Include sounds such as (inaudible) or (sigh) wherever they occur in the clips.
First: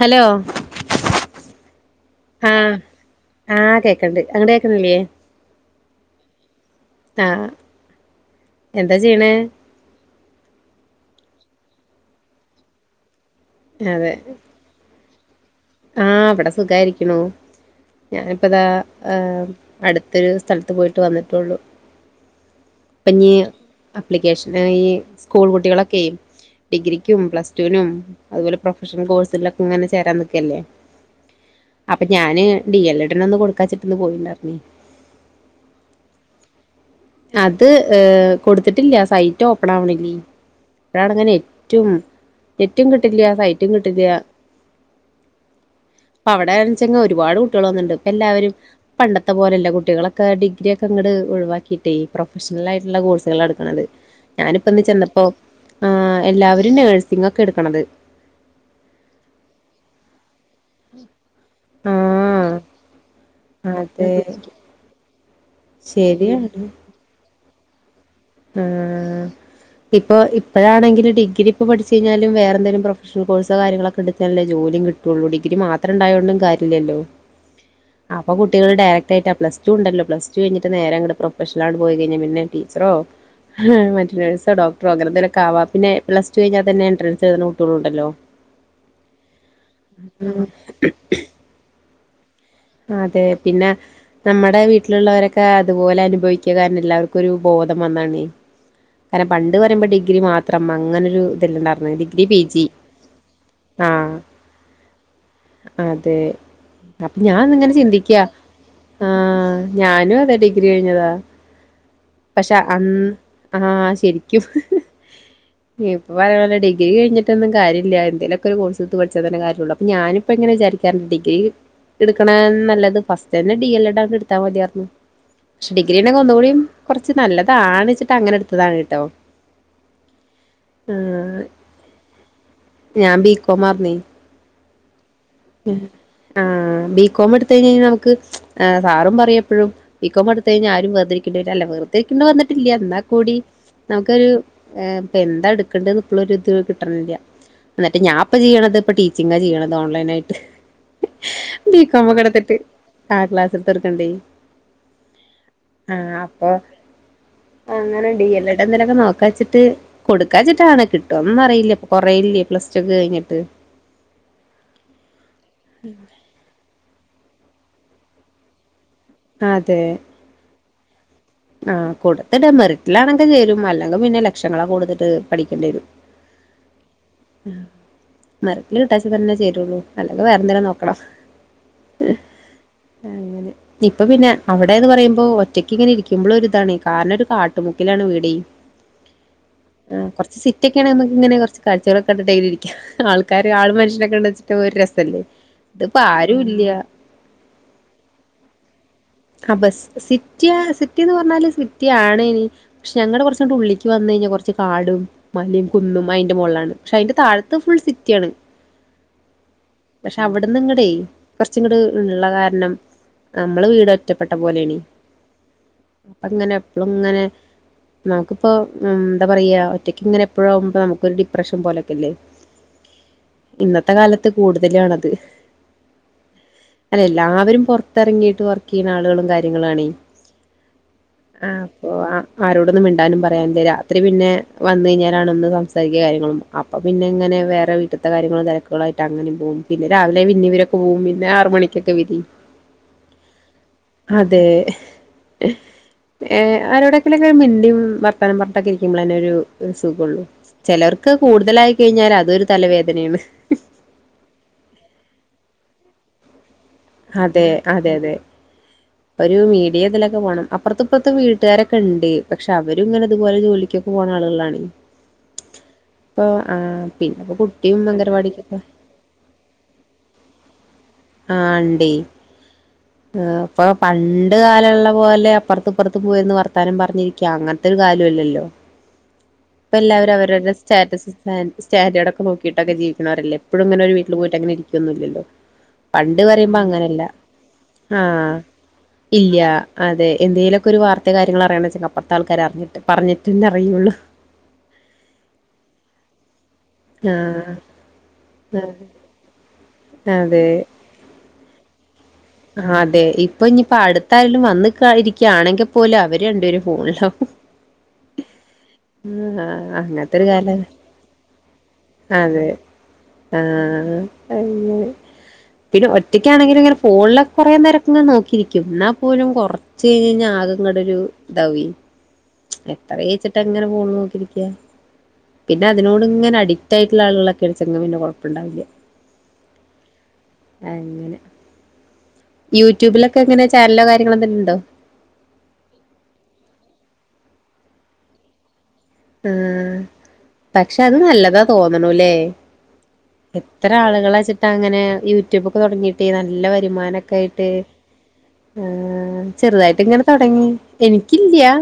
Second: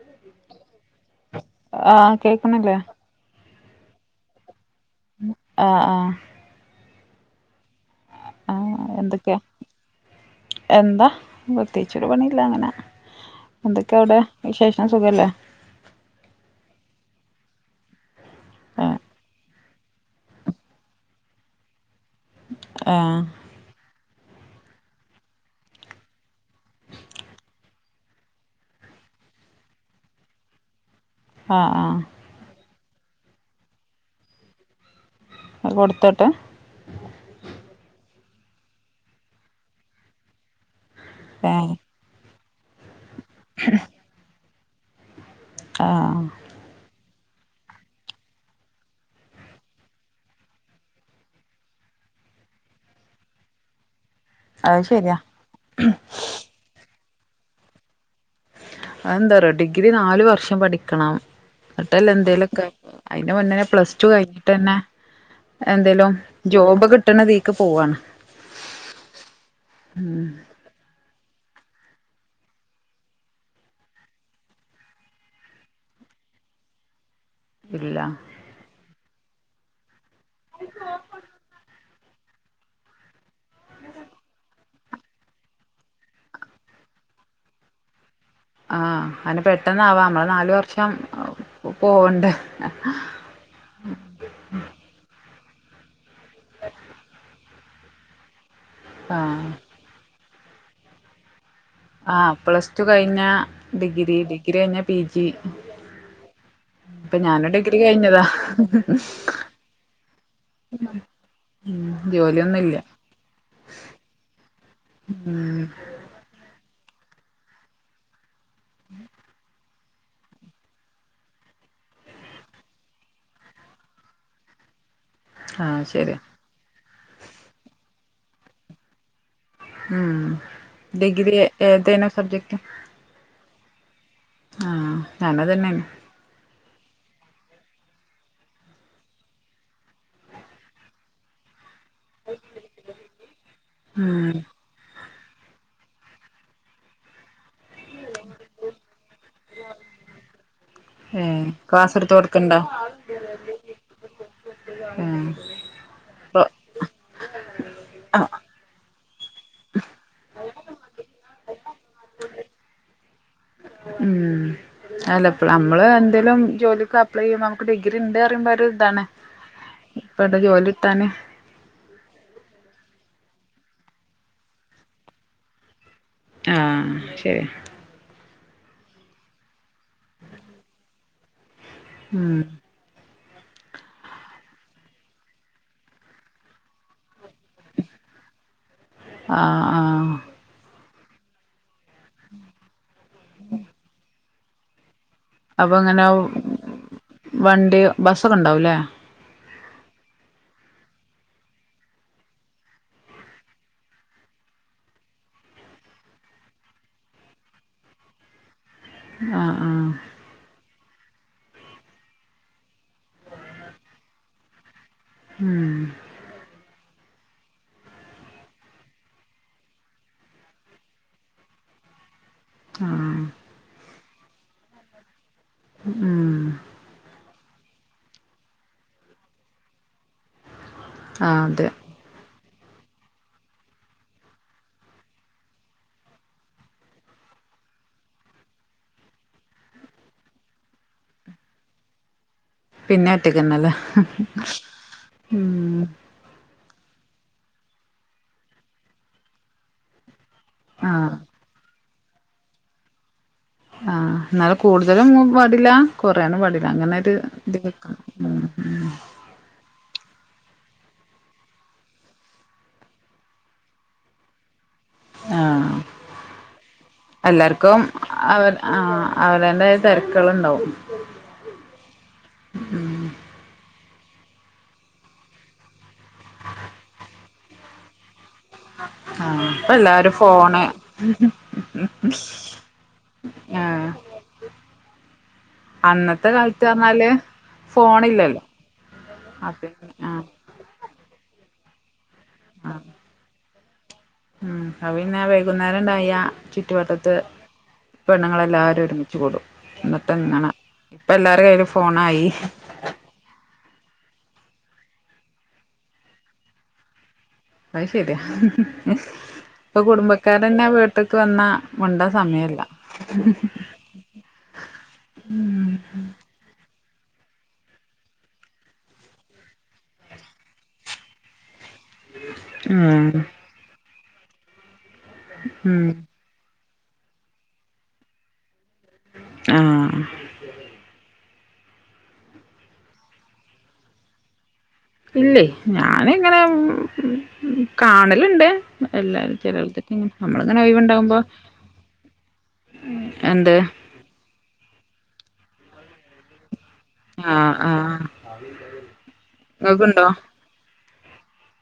Hello ആഹ് ആഹ് കേക്കണില്ലേ ആഹ് കേക്കണ്ട് അങ്ങനെ കേക്കുണില്ലേ ആ്ഹ് ആഹ് ആഹ് ആഹ് എന്താ ചെയ്യണേ എന്തൊക്കെയാ എന്താ പ്രത്യേകിച്ച് ഒരുപണില്ല അങ്ങനെ എന്തൊക്കെയ അതെ അവിടെ വിശേഷണം സുഖല്ലേ ആഹ് അവിടെ സുഖായിരിക്കണു ഞാനിപ്പതാ ആഹ് ഏ അടുത്തൊരു സ്ഥലത്ത് പോയിട്ട് വന്നിട്ടൊള്ളു ആഹ് അപ്ലിക്കേഷൻ ഈ സ്കൂൾ കുട്ടികളൊക്കെ ഡിഗ്രിക്കും പ്ലസ ടൂനും അതുപോലെ പ്രൊഷണൽ കോഴ്സുകളിലൊക്കെ ഇങ്ങെ ചേരാൻ ക്കല്ലേ ആഹ് ആഹ് അപ്പൊ ഞാന് ഡി എൽ എഡിന ഒന്നും കൊടുക്കാ ചിട്ടന്ന് പോയിണ്ടായിര്ന്നെ അത് കൊടുത്ത്ട്ട് അത് ഏ കൊടുത്തിട്ടില്ല സൈറ്റ് ഓപ്പൺ ആവണില്ലേ അതണങ്ങനെ ഏഹ് നെറ്റും നെറ്റുകിട്ടില്ല സൈറ്റും കിട്ടില്ല ആഹ് അപ്പൊ അവിടെന്ന് വെച്ചെങ്കിൽ ഒരുപാട് കുട്ടികൾ വന്നിണ്ട് ഇപ്പ എല്ലരും പണ്ടത്തെ പോലെയല്ല കുട്ടികളൊക്കെ ഡിഗ്രിയൊക്കെ ങട് ഒഴിവാക്കിട്ട് പ്രൊഫഷണൽ ആയിട്ടുള്ള കോഴ്സുകൾ എടുക്കണത് ഞാനിപ്പ അത് ഇന്ന് ശരിയാ ചെന്നപ്പോ ആ എല്ലാവരും നേഴ്സിംഗ ഒക്കെ എടുക്കണത് അത് എന്താറിയൊ ഡിഗ്രി നാലല് വർഷം പഠിക്ക കണം ആ എന്നിട്ടല്ല എന്തേലും അതിന്റെ മുന്നെ പ്ലസ് ടു അതെ കഴിഞ്ഞിട്ട ന്നെ എന്തേലും ശരിയാണ് ജോബ് കിട്ടണതീക്ക് പോവാണ് ഉം ഉം ഇപ്പൊ അഴണെങ്കിൽ ഡിഗ്രി ഇപ്പോ പഠിച്ചു കിഞ്ഞാലും വേറെന്തങ്കിലുംപ്രൊഫഷണൽ കോഴ്സൊ കാര്യങ്ങളൊക്കെ എടുത്താൽ ജോലിയും കിട്ടും ട്ടൊള്ളു ഡിഗ്രി മാത്രം ഉണ്ടായതോണ്ടും കാര്യല്ലല്ലോ ഇല്ല അപ്പൊ കുട്ടികൾ ഡയറക്റ്റ് ആയിട്ട് പ്ലസ് ടു ഉണ്ടല്ലോ പ്ലസ് ടു കഴിഞ്ഞിട്ട് നേര ഇ പ്രൊഫഷൽ ആണ് പോയി കഴിഞ്ഞ പിന്നെ ടീച്ചറോ മറ്റേ നഴ്സോ ഡോക്ട പ്രോഗ്രം തിക്ക ആവാ പ പിന്നെ പ്ലസ് ടു കിഞ്ഞാൽ തന്ന എൻ്രൻസ്ഴുതുന്ന കുട്ടികളുണ്ടല്ലോ ആഹ് അന് പെട്ടെന്നാവാ നമ്മളെ നാാല വർഷം പോവണ്ടെ അതെ പിന്നെ നമ്മുടെ വീട്ടിലുള്ളവരൊക്കെ അതുപോലെ അനുഭവിക്കുക കാരണം എല്ലാവർക്കൊരു ബോധം വന്നാണ് കാരണം ആഹ് പണ്ട് പറയുമ്പോ ഡിഗ്രി മാത്രം അങ്ങനെ ഒരു ഇതല്ലാംണ്ട ഡിഗ്രി ആഹ് പിജി പ്ലസ് ടു കഴിഞ്ഞ ആ ഡിഗ്രി ഡിഗ്രി കഴിഞ്ഞ പി ജി അതെ ഇപ്പൊ അപ്പൊ ഞാനും ഞാൻന്നിങ്ങനെ ഡിഗ്രി ചിന്തിക്കയാ കഴിഞ്ഞതാ ആഹ ഞാനും അതെ ഡിഗ്രി കഴിഞ്ഞതാ ഉം പക്ഷെ ജോലിയൊന്നുല്ല അന്ന് ആ ശരിക്കും ഉം വല്ല ഡിഗ്രി കഴിഞ്ഞിട്ടൊന്നും കാര്യല്ല എന്തെങ്കിലൊക്കെ ഒരു കോഴ്സ്ട്ത്ത് പഠിച്ചാത്തന്നെ കാര്യള്ളൂ അപ്പൊ. ഞാനും ഇപ്പ എങ്ങനെചാരിക്കാറണ്ട് ഡിഗ്രി എടുക്കണെ നല്ലത് ഫസ്റ്റ്റ്റന്നെ ഡി എൽ എഡ് എടുത്താൽ മതിയായിരുന്നു പക്ഷെ ആഹ് ഡിഗ്രി ശരിയാ നെഒന്നു കൂടീം കുറച്ച് നല്ലത് ആണിച്ചിട്ട് അങ്ങനെ എടുത്തതാണ്‌ട്ടോ ഉം ഡിഗ്രി ഏതെനു സബ്ജെക്ട് ഞാൻ ബികോം ആർനി ആഹ് ഞാനാതന്നെആണ് ആഹ് ബികോം എടുത്തഴിഞ്ഞാ നമുക്ക് ആ സാറും പറയപ്പോഴും ബികോം എടുത്ത് കഴിഞ്ഞാ ആരും വേർതിരിക്കേണ്ടി വരില്ല (unintelligible) ത്തക്ക്ണ വന്നിട്ടില്ല എന്നാൽ കൂടി നമുക് ഉം ഇപ്പൊ എന്താ എടുക്കേണ്ടന്ന് ഇപ്പോളൊരു ഇത് കിട്ടണില്ല എന്നിട്ട് ഞാൻപ്പ ചെയ്യണത്പ്പോ ടി - ച്ചിങ് ചെയ്യണത് ഓൺലൈൻ ആയിട്ട് ഏഹ് ക്ലാസ് എടുത്ത് ബികോമോക്കെ എടുത്തിട്ട് കൊടുക്കണ്ടോ ആ ക്ലാസ് എടുത്ത്ടുക്കണ്ടേ ഏഹ് ആ ഇപ്പൊ അപ്പൊ അങ്ങനെ ഡി എൽ എഡ എന്തേലൊക്കെ നോക്കാച്ചിട്ട് കൊടുക്കാച്ചിട്ടാണ് കിട്ടോന്ന് അറിയില്ല കുറേയില്ലേ പ്ലസ് റ്റുക്കെ കഴിഞ്ഞിട്ട് ഉം അല്ല ഇപ്പ നമ്മള് എന്തെങ്ലും ജോലിക് അപ്ലൈ ചെയ്യ്പോ നമുക്ക് ഡിഗ്രി ഉണ്ട് പറയുമ്പോ ഒരു ഇതാണ് അതെ പ്പത് ജോലി കിട്ടാൻ ആ കൊടുത്തിടാ മെറിറ്റിലാണെങ്കിൽ ചേരും അല്ലെങ്കിൽ പിന്നെ ലക്ഷങ്ങളൊക്കെ കൊടുത്തിട്ട് പഠിക്കേണ്ടി വരും ആഹ് ശരി (inaudible) മെറിറ്റിൽ കിട്ടാച്ച തന്നെ ചേരുള്ളൂ അല്ലെങ്കി വേറെന്തെലും നോക്കണം ആഹ് അങ്ങനെ -ഇപ്പൊ പിന്നെ അവിടെ എന്ന് പറയുമ്പോ ഒറ്റക്ക് ഇങ്ങനെ ഇരിക്കുമ്പോൾ ഒരു ഇതാണ് കാരണരൂ കാട - കാട്ടുമുക്കിലാണ് വീടെ ആഹ് ആഹ് സിറ്റി ഒക്കെ ആണ്ന്ന്ങ്ങനെ കൊറച് കാഴ്ചകളൊക്കെ കണ്ടി ട്ടങ്ങനെ അയില് ഇരിക്കാ ആൾക്കാര് ആൾ മനഷ്യനൊക്കെ ള്ളച്ച നൊ‌ ഒരു രസല്ലേ അപ്പൊ ഇതിപ്പോ അങ്ങനെ ആരും ഇല്ല വണ്ടി ബസ്സൊക്കെ ഉണ്ടാവൂല്ലേ ആ ബസ് സിറ്റിയാ സിറ്റിന്ന് പറഞ്ഞാല് സിറ്റി ആണെയിനി ക്ഷെ ങ്ങനെ കുറച്ചു ഉള്ളിക്ക് വന്ന കഴിഞ്ഞാൽ കുറച്ച് കാടും മലിം കുന്നും അയിന്റെ മോളിലാണ് പക്ഷെ അതിന്റെ താഴത്ത് ഫുൾ സിറ്റിയാണ് ആഹ് ആഹ് പക്ഷെ അവിടുന്ന് ഇങ്ങടെ കൊറച്ച്ങ്ങട്ട് ള്ള കാരണം നമ്മള് വീട് ഒറ്റപ്പെട്ട പോലേആണ് ഉം അങ്ങനെ എപ്പളും ഇങ്ങനെ നമുക്കിപ്പോ എന്താ പറയാ ഒറ്റയ്ക്ക് ഇങ്ങനെ എപ്പോഴാകുമ്പോ നമുക്കൊരു ഡിപ്രഷൻ പോലൊക്കെല്ലേ ആഹ് ഇന്നത്തെ കാലത്ത് കൂടുതലു ആണത് ഉം അല്ല എല്ലാവരും പൊറത്തിറങ്ങിട്ട് വർക്ക് ചെയ്യണ ആളുകളും കാര്യങ്ങളാണയ് ആഹ് ആ അതെ പോവാ ആരോടൊന്നും മിണ്ടാനും പറയാനില്ല രാത്രി പിന്നെ വന്ന കഴിഞ്ഞാലാണ് ഒന്ന് സംസാരിക കാര്യങ്ങളും അപ്പൊ പിന്നെ ഇങ്ങനെ വേറെ വീട്ടത്തെ കാര്യങ്ങളും തിരക്കുകളുആയിട്ട് അങ്ങനിം പോവും പിന്നെ രാവിലെ പിന്നിംവര് പോവും പിന്നെ ആറ് മണി ഒക്കെ വിധി പിന്നെ ഒറ്റക്കനല്ലേ ഉം ഏ ആരോടൊക്കിലൊക്കെ ഒരു മിണ്ടിയും വർത്തനം പറത്തൊക്കെ ഇരിക്കുമ്പോളൊക്കെന്നെ ഒരു സുഖഉള്ളൂ ചിലർക്ക് ആഹ് അത് കൂടുതലായി കഴിഞ്ഞാൽ അതൊരു തലവേദനയാണ് ആഹ ന്നാലും കൂടുതലും പാടില്ല കൊറയാനുംപടില്ല അങ്ങനെ ഒരു അതെ ഇതിലിക്ക അതെ അതെ ഒരു മീഡിയ ഇതിലൊക്കെ പോകണം അപ്പറത്തും ഇപ്പറത്തും വീട്ടുകാരൊക്കെ ഉണ്ട് പക്ഷെ അവര് ഇങ്ങനെ ഇതുപോലെന്നെ വിളിക്കും ജോലിക്ക് പോകുന്ന ആളുകളാണ് ആ ഇപ്പൊ ആഹ് പിന്നെപ്പോ എല്ലാർക്കും കുട്ടിയും അവ അംഗൻവാടിക്കൊക്കെ ആ അവനാന്റെ തിരക്കളുണ്ടാാവും ആ ഇണ്ടയ് ഉം ഇപ്പൊ പണ്ട് കാലൊള്ള പോലെ അപ്പറത്തിപ്പറത്ത് പോയിരുന്ന് വർത്താനം പറഞ്ഞിരിക്കാ അങ്ങനത്തെ ഒരു കാലല്ലല്ലോ ആ ഇപ്പൊ എല്ലാവരും അവരുടെ സ്റ്റാറ്റസ് സ്‌റ്റാൻഡേർഡൊക്ക നോക്കിയിട്ടൊക്കെ ജീവിക്കണോരല്ലേ എപ്പോഴൂങ്ങനെ ആഹ് ഒരു വീട്ടിൽ പോയിട്ട് എങ്ങനെരിക്കും ന്നല്ലോ പണ്ട് അന്നത്തെ പറയുമ്പോ കാലത്ത് പറഞ്ഞാല് അങ്ങനല്ലാ ആ ഫോണില്ലല്ലോ ഇല്യാ അപ്പ അതെ ആഹ് എന്തേലൊക്കെ ഒരു വാർത്ത മത്തെ കാര്യങ്ങള് (unintelligible) അപ്പത്തെ ആൾക്കാര് ആ അറിഞ്ഞിട്ട് പറഞ്ഞിട്ട് അറിയോള്ളൂ ഉം (unintelligible) വൈകുന്നേരം ഇണ്ടായാ ചുറ്റുവട്ടത്ത് ആഹ് പെണ്ണുങ്ങളെല്ലാരും ഒരുമിച്ചുകൂടും (unintelligible) അതെ ഇങ്ങനെ ഇപ്പ എല്ലാരുടേം കയ്യില് ഫോണായി അതെ ഇപ്പൊ ഇനിയിപ്പോ അടുത്തായാലും വന്നിക്ക് ഇരിക്കയാണെങ്കി പോലും അവര് രണ്ടേരും ഫോണിലാവും അത് ശരിയാ ആഹ് ഇപ്പൊ അങ്ങനത്തൊരു കാല കുടുംബക്കാരന്നെ വീട്ടിക്ക് വന്നാ മിണ്ടാൻ സമയില്ലാ ആ (unintelligible) പിന്നെ ഒറ്റക്കാണെങ്കിലും ഇങ്ങനെ ഫോണിലൊക്കെ കൊറേ നേരം നോക്കിയിരിക്കും എന്നാൽ പോലും കൊറച്ച് കഴിഞ്ഞാ ആകിങ്ങടൊരു (unintelligible) ഉം എത്രേച്ചിട്ടാ ഇങ്ങനെ ഫോൺ നോക്കിരിക്കാ പിന്നെ ഉം അതിനോട് ഇങ്ങനെ അടി ടിക്റ്റായിട്ടുള്ള ആളുകളൊക്കെ (unintelligible) പിന്നെ കൊഴപ്പൂണ്ടാവില്ലാ ആഹ് അങ്ങനെ യൂട്യൂബിലൊക്കെ അങ്ങനെ ചാനലോ കാര്യങ്ങളോ എന്തേലും ഉണ്ടോ ഇല്ലേ ഞാനങ്ങനെ കാണലിണ്ട് ആ പക്ഷെ അത് ഒഴിവുണ്ടാകുമ്പോ നല്ലതാ തോന്നണൂല്ലേ എന്ത് എത്ര ആളുകളാ വെച്ചിട്ട് അങ്ങനെ യൂട്യൂബൊക്കെ തൊടങ്ങീട്ട് നല്ല വരുമാനൊ യിട്ട് ആഹ് ആഹ് ആ ചെറുതായിട്ട് ഇങ്ങനെ ഇങ്ങക്കുണ്ടോ തൊടങ്ങി എനിക്കില്ലാ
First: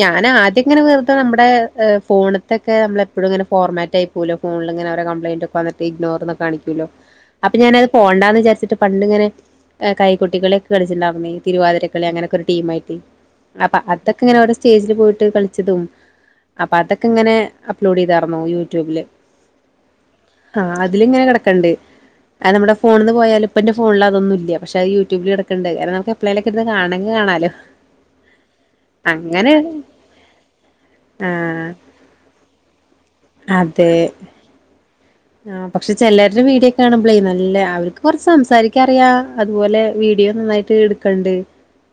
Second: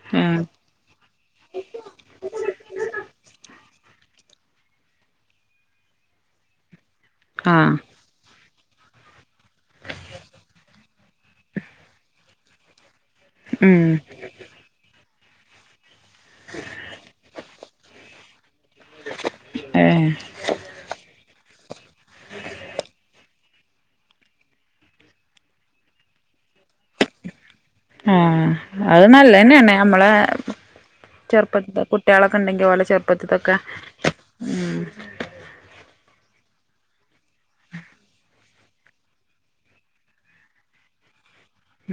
ഞാൻ ഏഹ് ആദ്യം ഇങ്ങനെ വെറുതെ നമ്മുടെ ഫോണിത്തൊക്കെ നമ്മളെപ്പോഴും ഇങ്ങനെ ഫോർമാറ്റായി പോവൂലോ ഫോണിലിങ്ങനെ ഓരോ കംപ്ലയിൻറ് ഒക്കെന്നിട്ട് ഇഗ്നോർന്ന് കാണിക്കും അപ്പൊ ആഹ് ഞാനത് പോവണ്ടാന്ന് വിചാരിച്ചിട്ട് പണ്ടിങ്ങനെ കൈകൊട്ടികളി ഒക്കെ കളിച്ചിട്ടുണ്ടാവുന്നേ തിരുവാതിരക്കളി അങ്ങനൊക്കെ ഒരു ടീമായിട്ട് അപ്പൊ ഉം അതൊക്കെ ഇങ്ങനെവിടെ സ്റ്റേജില് പോയിട്ട് കളിച്ചതും അപ്പൊ അതൊക്കെ ഇങ്ങനെ അപ്‌ലോഡ് ചെയ്തായിരുന്നു യൂട്യൂബില് ഏഹ് ആ അതിലിങ്ങനെ കെടക്കണിണ്ട് അത് നമ്മുടെ ഫോണീന്ന് പോയാലും ഇപ്പ എന്റെ ഫോണില് അതൊന്നൂല്ലാ പക്ഷെ അത് യൂട്യൂബില് കിടക്കണ്ട് കാരണം നമ എപ്പളേലൊക്കെ (unintelligible) കാണെങ്കി കാണാലോ ആ അത് അങ്ങനെ നല്ലതന്നെയാണ് നമ്മളെ ആഹ് ചെറുപ്പത്തി കുട്ടികളൊക്കെ ഒണ്ടെങ്കി ഓലെ ചെറുപ്പത്തിത്തൊക്കെ ഉം ആ പക്ഷെ ചെലരുടെ വീഡിയൊ കാണുമ്പളേ നല്ല അവർക്ക് കൊറച്ച് സംസാരിക്ക ക്കറിയാ അതുപോലെ വീഡിയോ നന്നായിട്ട് എടുക്കണ്ട്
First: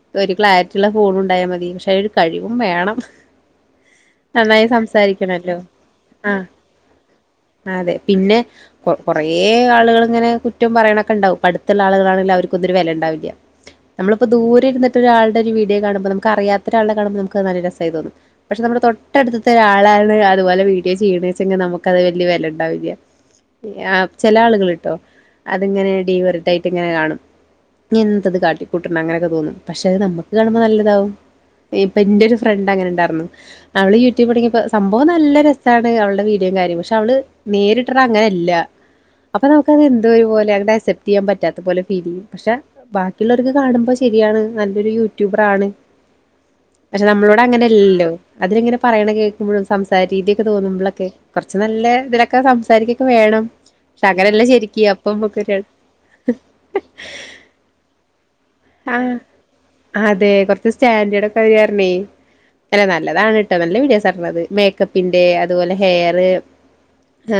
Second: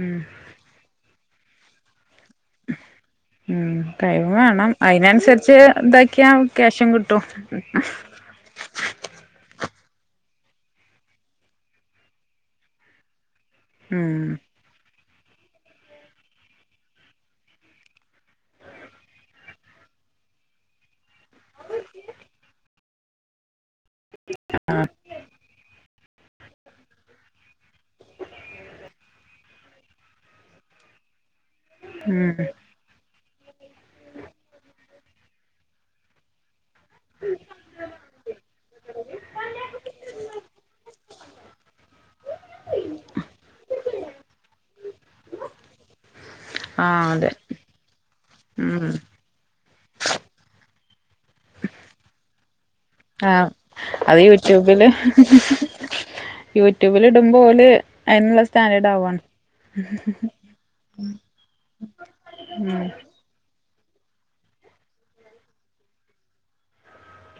ഉം ക്ലാരിറ്റി മറ്റുള്ള ഫോണുണ്ടായാ മതി പക്ഷെ അതിനൊരു കഴിവും വേണം ഉം കഴിവും നന്നായി വേണം അതിനനുസരിച്ച് സംസാരിക്കണല്ലോ ഇതാക്കിയാ ആഹ് ക്യാഷും കിട്ടും അതെ പിന്നെ കൊ കൊറേ ആളുകളിങ്ങനെ കുറ്റം പറയണൊക്കെ ഇണ്ടാവും അടുത്തുള്ള ആളുകളാണെങ്കി അവർക്കൊന്നും ഒരു വെലേം ഇണ്ടാവില്ലാ ഉം നമ്മളിപ്പോ ദൂരേ ഇരന്നിട്ട് ഒരാളുടെ ഒരു വീഡിയോ കാണുമ്പോ നമുക്കറിയാത്ത ഒരാളുടെ കാണുമ്പോ നമുക്ക് നല്ല രസായി തോന്നും പക്ഷെ നമ്മുടെ തൊട്ടടുത്ത ഒരാളാണ് അതുപലെ വീഡിയോ ചെയ്യണേച്ചാ നമുക്ക് അത് വലിയ വെല ഇണ്ടാവില്ലാ ആഹ് ചെല ആളുകളിട്ടോ അതിങ്ങനെ ഡീവെറിട്ടായിട്ട് ഇങ്ങനെ കാണും എന്തത് കാട്ടിക്കൂട്ടണേ അങ്ങനൊക്കെ തോന്നും പക്ഷെ നമുക്ക് കാണുമ്പോ നല്ലതാവും ഇപ്പൊ എന്റെ ഉം ഒരു ഫ്രണ്ട് അങ്ങനെ ഇണ്ടാരുന്നു അവള് യൂട്യൂബ് തൊടങ്ങിയപ്പ ഇപ്പോ നല്ല രസാണ് അവളുടെ വീഡിയോയും കാര്യം പക്ഷെ അവള് നേരിട്ട് അങ്ങനെയല്ലാ അപ്പൊ നമുക്കത് എന്തോ ഒരു പോലെ (unintelligible) ആക്സെപ്റ്റ് ചെയ്യൻ പറ്റാത്ത പോലെ ഫീൽ ചെയ്യും പക്ഷെ ബാക്കിയുള്ളവർക്ക് കാണുമ്പോ ശരിയാണ് നല്ലൊരു യൂട്യൂബർ ആണ് പക്ഷെ ആഹ് അതെ നമ്മളോട് അങ്ങനെയല്ലല്ലോ അതിലിങ്ങനെ ഉം പറയണ കേക്കുമ്പോഴും സംസാര രീതിയൊക്കെ തോന്നുമ്പോളൊക്കെ കുറച്ച് നല്ല ഇതിലൊക്കെ സം സംസാരിക്കൊക്കെ വേണം ആഹ് പക്ഷെ അത് അങ്ങനല്ല ശരിക്ക് യൂട്യൂബില് അപ്പം അമ്മക്കൊര യൂട്യൂബിൽ (unintelligible) അതിനുള്ള സ്റ്റാൻഡേർഡ് ആവുവാണ് അതെ കുറച്ച് സ്റ്റാൻഡേഡ്ക്കെ (unintelligible) ഉം അല്ല നല്ലതാണ് നല്ല വീഡിയോസാർന്നത് മേക്കപ്പിന്റെ അതുപോലെ ഹെയർ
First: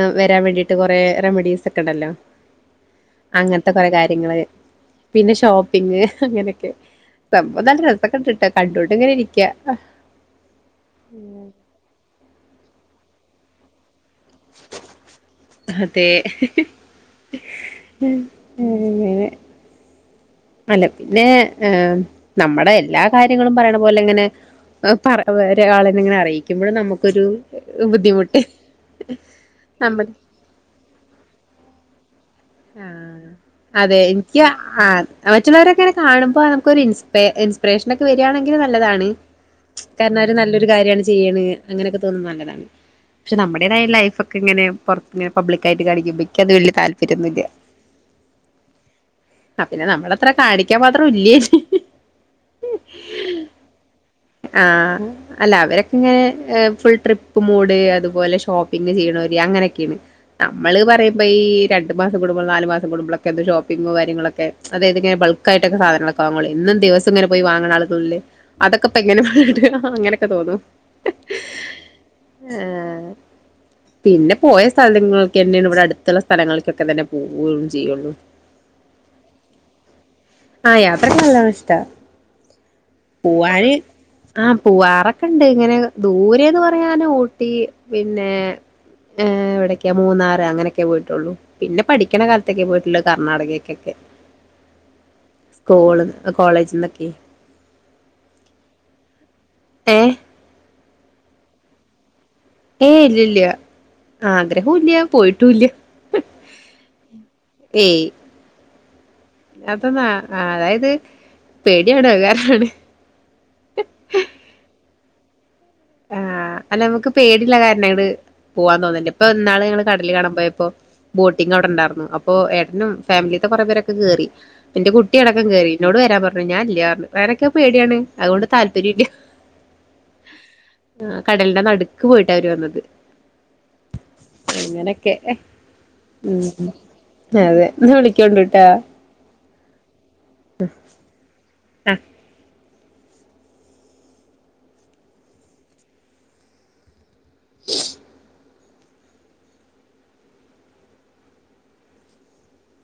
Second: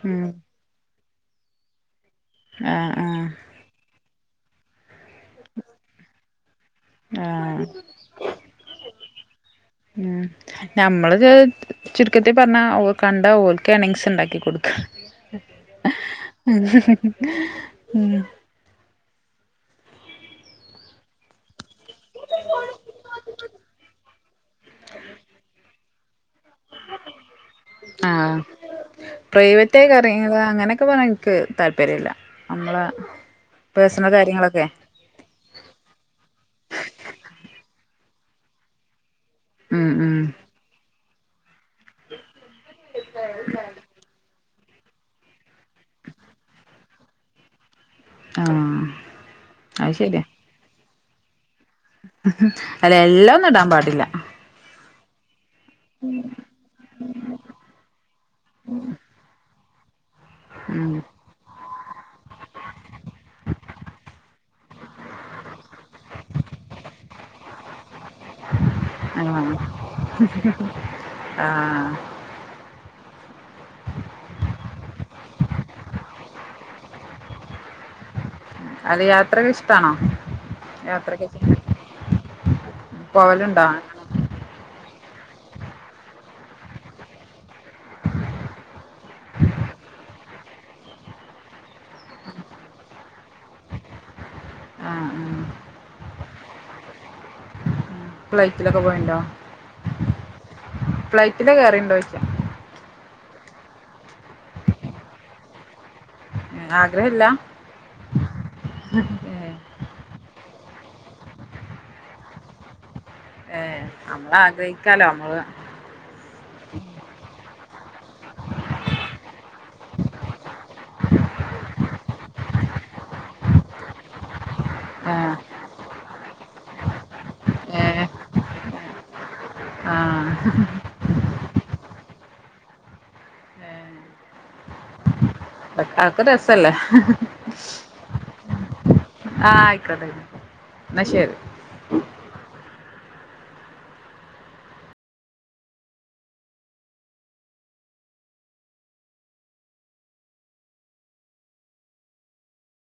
ഉം വരാൻ വേണ്ടി കൊറേ റെമഡീസ് ഒക്കെ ഉണ്ടല്ലോ ആഹ് ആഹ് അങ്ങനത്തെ കൊറെ കാര്യങ്ങള് പിന്നെ ഷോപ്പിങ് അങ്ങനൊക്കെ സംഭവം ആഹ് നല്ല രസക്കെ ഇണ്ട്ട്ടാ കണ്ടോണ്ട് ഇങ്ങനെ ഇരിക്കാ ഉം നമ്മള് ചുരുക്കത്തിൽ പറഞ്ഞാ (unintelligible) കണ്ടാ ഓൽക്ക് എണിങ്സ് ഉണ്ടാക്കി കൊടുക്കാ അതെ (unintelligible) (unintelligible) അല്ലെ പിന്നെ ഏഹ് നമ്മുടെ എല്ലാ കാര്യങ്ങളും പറയണ പോലെ അങ്ങനെ (unintelligible) ഒരാളെ ഇങ്ങനെ അറിയിക്കുമ്പോഴും നമുക്കൊരു ആഹ് ബുദ്ധിമുട്ട് പ്രൈവറ്റായി ക നമ്മ (unintelligible) അങ്ങനെയൊക്കെ പറയാൻ എനിക്ക് താല്പര്യമില്ല ആഹ് അതെ എനിക്ക് ആ മറ്റുള്ളവരങ്ങനെ കാണുമ്പോ നമുക്ക് ഇൻസ്പെ ഇൻസ്പിറേഷൻ ഒക്കെ വരികയാണെങ്കിൽ നല്ലതാണ് ഉം ഉം കാരണം അവര് നല്ലൊരു കാര്യാണ് ചെയ്യണ് അങ്ങനെയൊക്കെ തോന്നുന്നത് നല്ലതാണ് പക്ഷെ നമ്മുടേതായ ലൈഫ് ഒക്കെ ഇങ്ങനെ പൊറ ഇങ്ങനെ പബ്ലിക്കായിട്ട് കാണിക്കുമ്പോയ്ക്ക് അത് വലിയ താല്പര്യൊന്നില്ല ആഹ് ആഹ് പിന്നെ അത് നമ്മള് ശരിയാ അത്ര കാണിക്കാൻ മാത്രം ഇല്ലേ അല്ല എല്ലാം ഒന്നും ഇടാൻ പാടില്ല ആഹ് അല്ല അവരൊക്കെ ഇങ്ങനെ ഫുൾ ട്രിപ്പ് മൂഡ് അതുപോലെ ഷോപ്പിങ് ചെയ്യണോര് അങ്ങനെയൊക്കെയാണ് നമ്മള് ഉം പറയുമ്പോ ഈ രണ്ട് മാസം കൂടുമ്പോ നാല് മാസം കൂമ്പോളൊക്കെ എന്ത് ഷോപ്പിംഗും കാര്യങ്ങളൊക്കെ അതായത് ഇങ്ങനെ ബൾക്കായിട്ടൊക്കു സാധനങ്ങള എന്നും ദിവസം ഇങ്ങനെ പോയി വാങ്ങണ അതൊക്കെ ഇപ്പ എങ്ങനെ ആഹ് അങ്ങനൊക്കെ തോന്നും ആഹ് ആഹ് പിന്നെ പോയ സ്ഥലങ്ങൾക്കെന്നെയാണ് ഇവിടെ അടുത്തുള്ള സ്ഥലങ്ങൾക്കൊക്കെ തന്നെ പോവുകയും ചെയ്യുള്ളു യാത്ര ഇഷ്ടാ ആഹ് യാത്രയൊക്കെ നല്ലോണം ഇഷ്ടാ പോവലുണ്ടോ പൂവാന് ആഹ് പൂവാറൊക്കെ ഉണ്ട് ഇങ്ങനെ ദൂരെന്ന് പറയാന് ഊട്ടി പിന്നെ ഇവിടക്കെയാ മൂന്നാറ് അങ്ങനെയൊക്കെ പോ (unintelligible) പിന്നെ പഠിക്കണ കാലത്തൊക്കെ പോയിട്ടുള്ള് കർണാടകക്കൊക്കെ ആഹ് ഉം സ്കൂൾ കോളേജീന്നൊക്കെ ഫ്ലൈറ്റിലൊക്കെ പോയിണ്ടോ ഏഹ് ഫ്ലൈറ്റില് കേറിണ്ടോയ്ച്ചയാ ഏയ് ഇല്ലില്ല ആഗ്രഹോം ഇല്ല പോയിട്ടുംല്യ ഉം ആഗ്രഹമില്ല ഏയ് (unintelligible) അത് നാ അഹ് അതായത് പേടിയാണ് അഹ് കാരണാണ് ഏഹ് നമ്മളാഗ്രഹിക്കാലോ അമ്മള് ആഹ് അല്ല അമക്ക് പേടിള്ള കാരണം അങ്ങട് പോവാൻ തോന്നില്ല ഇപ്പൊ ഇന്നാള് ങ്ങള് കടല് കാണാമ്പോയപ്പോ ബോട്ടിംഗ് അവിടെണ്ടാർന്നു അപ്പൊ ഏട്ടനും ഫാമിലിത്തെ കൊറേ പേരൊക്കെ കേറി ഇന്റെ കുട്ടി ഏഹ് അടക്കം കേറി ഇന്നോട് വരാൻ പറഞ്ഞു ഞാൻ ഇല്ല്യാറഞ്ഞു (unintelligible) നക്ക് അഹ് പേടിയാണ് ഏഹ് അതുകൊണ്ട് താല്പര്യല്ല്യ ആഹ് ആഹ് കടലിന്റെ നടുക്ക് പോയിട്ടാ അവര് വന്നത് അങ്ങനൊക്കെ അതൊക്കെ രസല്ലേ അതെ ന്നാവിളിക്കണ്ട്ട്ടോ ആഹ് ആയ്ക്കോട്ടയ്ക്കോട്ടെ അഹ് ന്നാശെരി (inaudible)